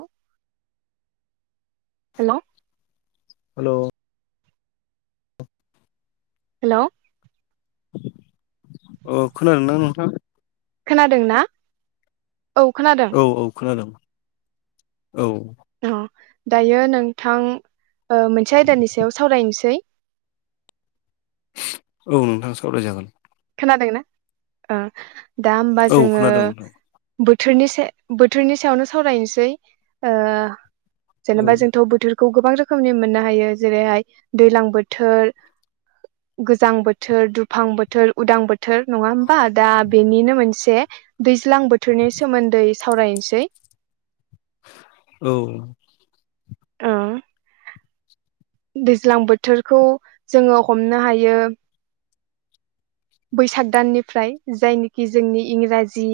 हेल'। Hello. Hello. Hello. ओ खोनादों ना नोंथां? खोनादों ना? औ खोनादों औ औ खोनादों। औ। अ दायो नोंथां ओ मोनसे आयदानि सायाव सावरायनोसै। औ नोंथां सावरायजागोन। खोनादोंना ओ दा होमबा औ जोङो खोनादों नोंथां बोथोरनि से बोथोरनि सायावनो सावरायनोसै ओ औ जेनेबा जोंथ' बोथोरखौ गोबां रोखोमनि मोननो हायो जेरैहाय दैज्लां बोथोर गोजां बोथोर दुफां बो थोर उदां बोथोर नङा होमबा दा बेनिनो मोनसे दैज्लां बोथोरनि सोमोन्दै साव सावरायनोसै। औ। आ। दैज्लां बोथोरखौ जोङो हमनो हायो बैसाग दाननिफ्राय जायनोखि जोंनि इंराजि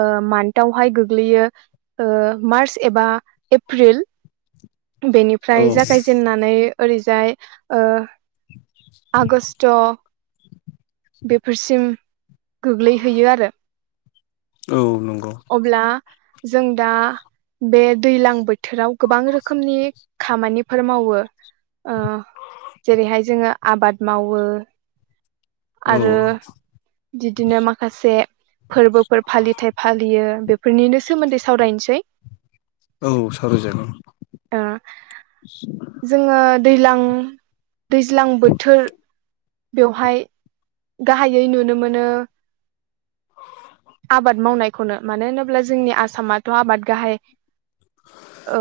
ओ मान्थावहाय गोग्लैयो। ओ मार्च एबा एप्रिल बेनिफ्राय औ जागायजेननानै ओरैजाय ओ आगस्ट' बेफोरसिम गोग्लैहैयो आरो। औ। नंगौ अब्ला जों दा बे दैज्लां बोथोराव गोबां रोखोमनि खामानिफोर मावो ओ जेरैहाय जोङो आबाद मावो। औ। आरो बिदिनो माखासे फोरबोफोर फालिथाय फालियो बे फोरनिनो सोमोन्दै सावरायनोसै। औ सावरायजागोन ओ जोङो दैज्लां दैज्लां बोथोर बेवहाय गाहायै नुनो मोनो आबाद मावनायखौनो मानो होनोब्ला जोंनि आसामाथ' आबाद गाहाय ओ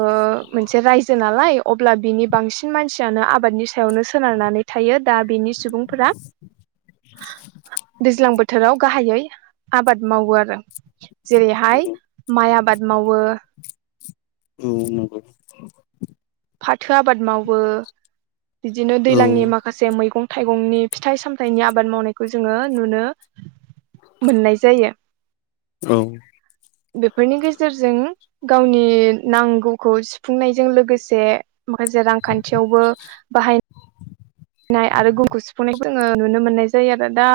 मोनसे रायजो नालाय अब्ला बिनि बांसिन मानसियानो आबादनि सायावनो सोनारनानै थायो दा बेनि सुबुंफोरा दैज्लां बोथोराव गाहायै आबाद मावो आरो औ जेरैहाय माइ आबाद मावो। औ नंगौ ‌। फाथो आबाद मावो बिदिनो औ दैज्लांनि माखासे मैगं थाइगंनि फिथाइ सामथाइनि आबाद मावनायखौ जोङो नुनो मोननाय जायो। औ। बेफोरनि गेजेरजों गावनि नांगौखौ सुफुंनायजों लोगोसे माखासे रांखान्थियावबो बाहाय नाय आरो गुबुनखौ सुफुंनायखौ जोङो नुनो मोननाय जायो आरो दा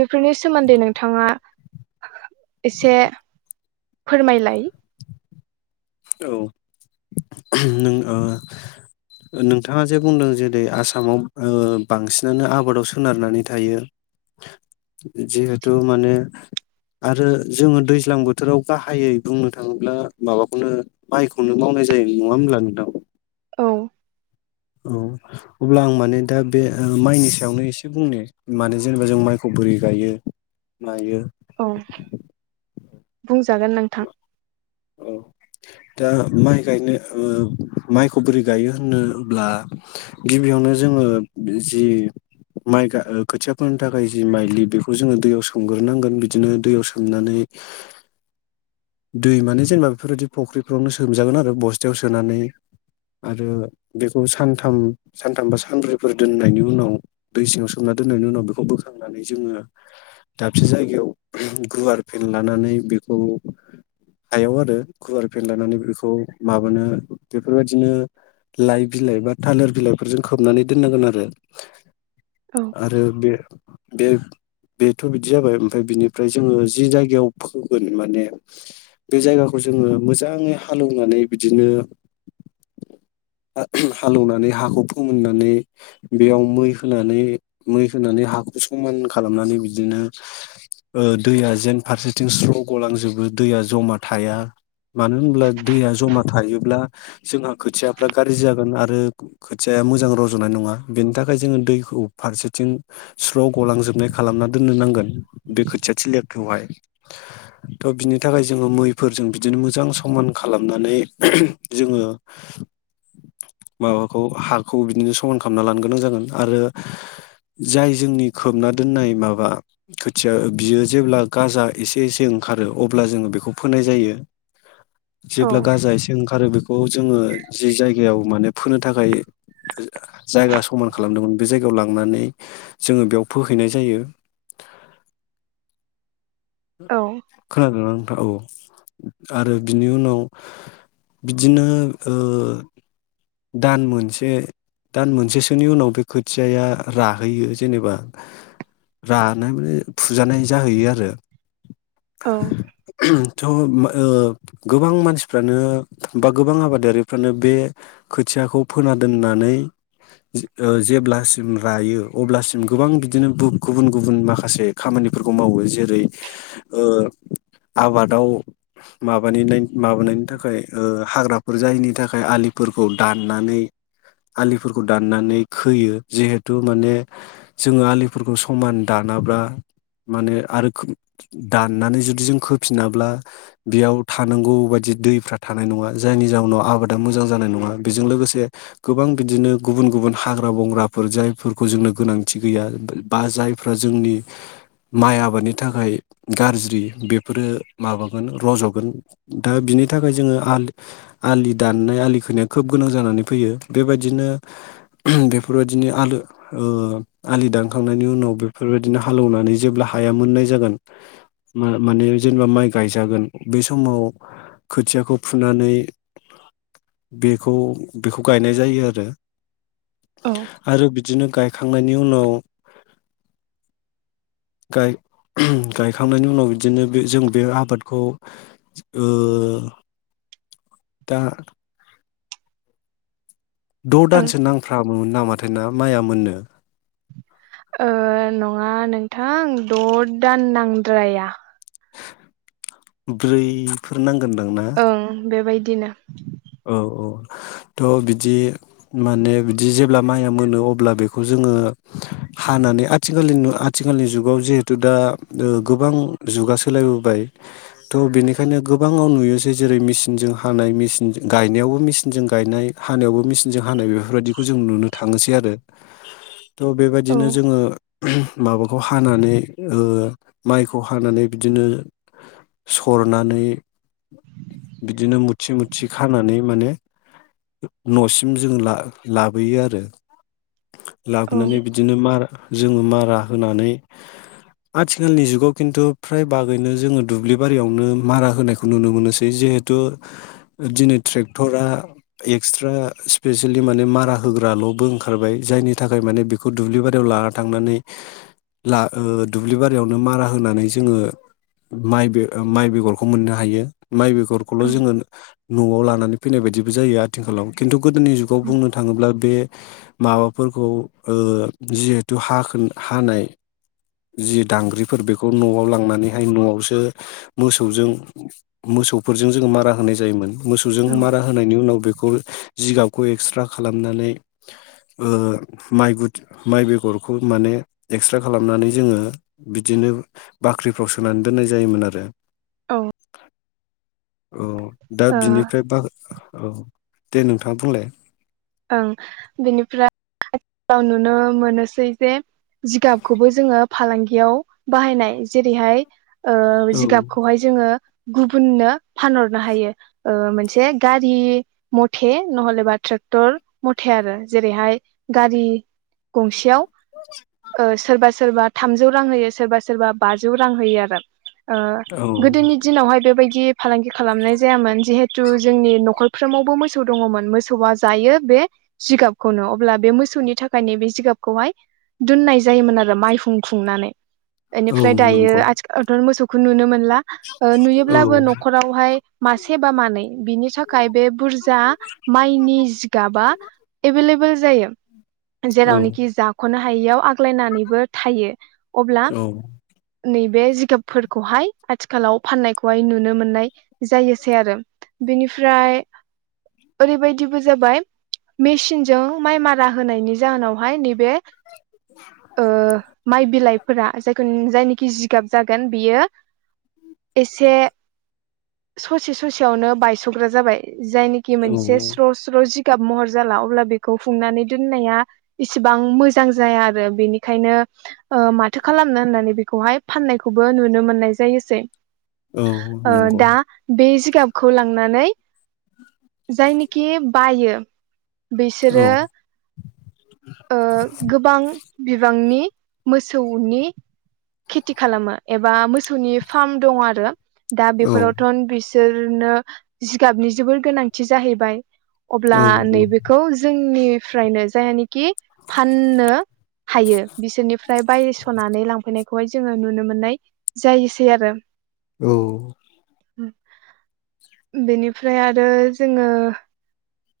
बेफोरनि सोमोन्दै नोंथाङा एसे फोरमायलाय। औ [unintelligible] नों ओ नोंथाङा जे बुंदों जेरै आसामाव ओ बांसिनानो आबादाव सोनारनानै थायो जिहेतु माने आरो जोङो दैज्लां बोथोराव गाहायै बुंनो थाङोब्ला माबाखौनो माइखौनो मावनाय जायो नङा होनब्ला नोंथां? औ औ अब्ला आं माने दा बे माइनि सायावनो एसे बुंनो माने जेनेबा जों माइखौ बुरै गायो मायो औ [inaudible] बुंजागोन नोंथां [inaudible] औ दा माइ गायनो ओ माइखौ बोरै गायो होनोब्ला गिबियावनो जों ओ जि माइ गा खोथियाफोरनि थाखाय जि माइलि बेखौ जोङो दैयाव सोमग्रोनांगोन बिदिनो दैयाव सोमनानै [unintelligible] [inaudible] दै माने जेनेबा बेफोरबायदि फुख्रिफ्रावनो सोमजागोन आरो बस्थायाव सोनानै। आरो बेखौ सानथाम सानथाम बा सानब्रैफोर दोननायनि उनाव दै सिङाव सोमना दोननायनि उनाव बेखौ बोखांनानै जोङो दाबसे जायगायाव गुवार फेन लानानै बेखौ [inaudible] हायाव आरो गुवार फेन लानानै बेखौ माबानो बेफोरबायदिनो लाइ बिलाइ बा थालिर बिलाइफोरजों खोबनानै दोननांगोन आरो औ आरो बे बे बेथ' बिदि जाबाय ओमफ्राय बिनिफ्राय जोङो जि जायगायाव फोगोन माने बे जायगाखौ जोङो मोजाङै हालेवनानै बिदिनो [inaudible] [unintelligible] हालौवनानै हाखौ फोमोननानै बेयाव मै होनानै मै होनानै हा हाखु समान खालामनानै बिदिनो ओ दैया जेन फारसेथिं स्र' गलांजोबो दैया जमा थाया मानो होनब्ला दैया जमा थायोब्ला जोंहा खोथियाफ्रा गाज्रि जागोन आरो खोथिया मोजां रज'नाय नङा बेनि थाखाय जोङो दैखौ फारसेथिं स्र' गलांजोबनाय खालामनानैना दोननो नांगोन बे खोथियाथिलिखौलाय थ बिनि नि थाखाय जोङो मैफोरजों बिदिनो मोजां समान खालामनानै [unintelligible] जोङो [inaudible] माबाखौ हाखौ बिदिनो समान खालामना लानो गोनां जागोन आरो जाय जोंनि खोबना दोननाय माबा खोथिया बियो जेब्ला गाजा इसे इसे ओं ओंखारो अब्ला जोङो बेखौ फोनाय जायो। औ जेब्ला गाजा इसे ओंखारो बेखौ जोङो जि जायगायाव माने फोनो थाखाय जायगा समान खालामदोंमोन बे जायगायाव लांनानै जोङो बेयाव फोहैनाय जायो [inaudible] औ खोनागादों नोंथां औ आरो बिनि उनाव बिदिनो ओ दान मोनसे दान मोनसेसोनि उनाव बे खोथियाया राहैयो जेनेबा रानाय माने फुजानाय जाहैयो आरो औ [unintelligible] थ ओ गोबां मानसिफ्रानो बा गोबां आबादारिफ्रानो बे खोथियाखौ फोना दोननानै जेब्लासिम रायो अब्लासिम गोबां बिदिनो बु गुबुन गुबुन माखासे खामानि बेफोरखौ मावो जेरै ओ आबादाव माबानाय माबानायनि थाखाय हाग्राफोर जायैनि थाखाय आलिफोर खौ दाननानै आलिफोरखौ दाननानै खोयो जिहेथु माने जोङो आलिफोरखौ समान दान माबा माने आरो दाननानै जुदि जों होफिनाब्ला बेयाव थानांगौ बायदि दैफ्रा थानाय नङा जायनि जाउनाव आबादा मोजां जानाय नङा बेजों लोगोसे गोबां बिदिनो गुबुन गुबुन हाग्रा बंग्राफोर जायफोरखौ जोंनो गोनांथि गैया बा जायफ्रा जोंनि माइ आबादनि थाखाय गाज्रि बेफोरो माबागोन रज'गोन दा बि बेनि थाखाय जोङो आलि दाननाय आलिखौनो खोब गोनां जानानै फैयो बेबायदिनो बेफोरबायदिनो ओ आलो ओ आलि दानखांनायनि उनाव बेफोरबायदिनो हालेवनानै जेब्ला हाया मोननाय जागोन माने जेनेबा माइ गायजागोन बे समाव खोथियाखौ फुनानै [inaudible] बेखौ बेखौ गायनाय जायो आरो औ आरो बिदिनो गायखांनायनि उनाव [inaudible] गायखांनायनि उनाव बिदिनो बे जों बे आबादखौ [inaudible] दा द' ओं दानसो नांफ्रामोन नामाथाय ना माइआ मोननो ओ नङा नोंथां द' दान नांद्राया ब्रैफोर नांगोनदां ना ओं बेबायदिनो औ औ थ' बिदि माने बिदि जेब्ला माइया मोनो अब्ला बेखौ जोङो हानानै आथिखालनि आथिखालनि जुगाव जिहेथु दा गोबां जुगा सोलायबोबाय थ' बेनिखायनो गोबाङाव नुयोसै जेरै मेचनजों हानाय मेचनजों गायनायावबो मेचिनजों गायनाय हानायावबो मेचिनजों हानाय बेफोरबायदिखौ जों नुनो थाङोसै आरो [inaudible] थ' औ बेबायदिनो जोङो माबाखौ हानानै ओ माइखौ हानानै बिदिनो सरनानै बिदिनो मुथि मुथि खानानै माने न'सिम जों ला-लाबोयो आरो औ लाबोनानै बिदिनो मार जोङो मारा होनानै आथिखालनि जुगाव खिन्थु फ्राय बागैनो जोङो दुब्लि बारियावनो मारा होनायखौ नुनो मोनोसै जि जिहेथु दिनै ट्रेक्टरा एक्स्रा स्पेसियेलि माने मारा होग्राल'बो ओंखारबाय जाय नि थाखाय माने बेखौ दुब्लि बारियाव लाना थांनानै ला ओ दुब्लि बारियावनो मारा होनानै जोङो माइगो माइ बेगरखौ मोननो हायो माइ बेगरखौल' औ जोङो न'आव लानानै फैनाय बायदिबो जायो आथिखालाव खिन्थु गोदोनि जुगाव बुंनो थाङोब्ला बे माबाफोरखौ ओ जिहेथु हाखो हानाय जि दांग्रिफोर बेखौ न'आव लांनानैहाय न'आवसो मोसौजों मोसौफोरजों जोङो मारा होनाय जायोमोन मोसौजों औ मारा होनायनि उनाव बेखौ उल जिगाबखौ एक्स्रा खालामनानै ओहो ओहो माइ गुदु माइ बेगरखौ माने एक्स्रा खालामनानै जोङो बिदि नो बाख्रिफ्राव सोनानै दोन्नाय जायोमोन आरो औ औ दा ओं बिनिफ्राय बाख्रिखौ दे नोंथां बुंलाय ओं बेनिफ्राय आथिखालाव नुनो मोनोसै जे जिगाबखौबो जोङो फालांगियाव बाहायनाय जेरैहाय ओ औ जिगाबखौहाय जोङो गुबुननो फानहरनो हायो ओ मोनसे गारि मथे नहलेबा थ्रेग क्टर मथे आरो जेरैहाय गारि गंसेयाव ओ सोरबा सोरबा थामजौ रां होयो सोरबा सोरबा बाजौ रां होयो आरो ओ औ गोदोनि दिनावहाय बेबायदि फालांगि खालामनाय जायामोन जिहेथु जोंनि न'खरफ्रोमावबो मोसौ दङमोन मोसौआ जायो बे बे जिगाबखौनो अब्ला बे मोसौनि थाखायनो बे जिगाबखौहाय दोननाय जायोमोन आरो माइहुं खुंनानै औ इनिफ्राय दायो नंगौ आथिखालथ' मोसौखौ नुनो मोनला औ नुयोब्लाबो न'खरावहाय मासे बा मानै बिनि थाखाय थाखाय बे बुरजा माइनि जिगाबा एभेल एभेल जायो औ जेरावनोखि जाख'नो हायियाव आ सलायनानैबो थायो अब्ला औ नैबे बे जिगाबफोरखौहाय आथिखालाव फाननायखौहाय नुनो मोननाय जायोसै आरो बिनिफ्राय ओरैबायदिबो जाबाय मेसिनजों माइ मारा जाहोनायनि जाहोनावहाय नैबे ओ माइ बिलाइफोरा जायखौ जायनिखि जिगाब जागोन बियो एसे ससे ससेयावनो बायस'ग्रा जाबाय जायनिखि औ मोनसे स्र' स्र' जिगाब महर जाला अब्ला बेखौ फुंनानै दोनाया इसेबां मोजां जाया आरो बेनिखायनो ओ माथो खालामनो होननानै बेखौ अहाय फानायखौबो नुनो मोननाय जे औ ओ नंगौ दा बेजे जिगाबखौ लांनानै जायनिखि बायो बिसोरो औ ओ गोबां बिबां निं मोसौनि खेथि खालामो एबा मोसौनि फार्म दङ आरो दा औ बेफोरावथ' बिसोरनो जिगाबनि जोबोर गोनांथि जाहैबाय। अब्ला औ नैबेखौ जोंनिफ्रायनो जायहानिखि फाननो हायो बिसोरनिफ्राय बायस'नानै लांफैनायखौहाय जोङो नुनो मोननाय जायोसै आरो औ [inaudible] बेनिफ्राय आरो जोङो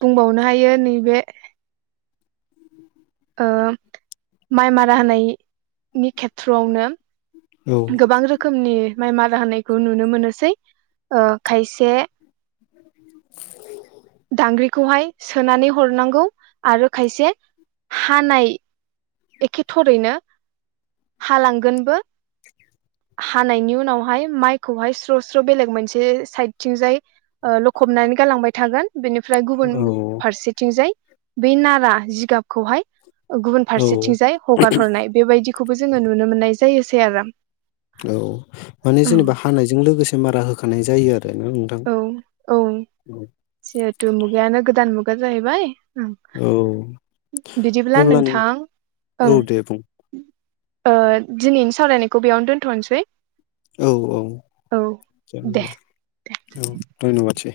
बुंबावनो हायो नैबे ओ माइ मारा होनायनि खेथ्रआवनो औ गोबां रोखोमनि माइ मारा होनायखौ नुनो मोनोसै ओ खायसे [inaudible] दांग्रिखौहाय सोनानै हरनांगौ आरो खायसे हानाय एखे थरैनो हालांगोनबो [inaudible] हानायनि उनावहाय माइखौहाय स्र' स्र' बेलेग मोनसे साइदथिंजाय लखबनानै गालांबाय थागोन। बेनिफ्राय गुबुन औ फारसेथिंजाय बेै नारा जिगाबखौहाय गुबुन औ फारसेथिंजाय हगार हरनाय बेबायदिखौबो जोङो नुनो मोननाय जायोसै आराम औ माने जेनेबा हानायजों लोगोसे मारा होखानाय जायो आरो ना‌ औ औ जिहेथु मुगायानो गोदान मुगा जाहैबाय। ओं औ बिदिब्ला अब्ला नों नोंथां औ ओं दे बुं दिनैनि सावरायनायखौ बेयावनो दोनथ'नोसै। औ औ ज औ औ धन्बाद। मोनसै।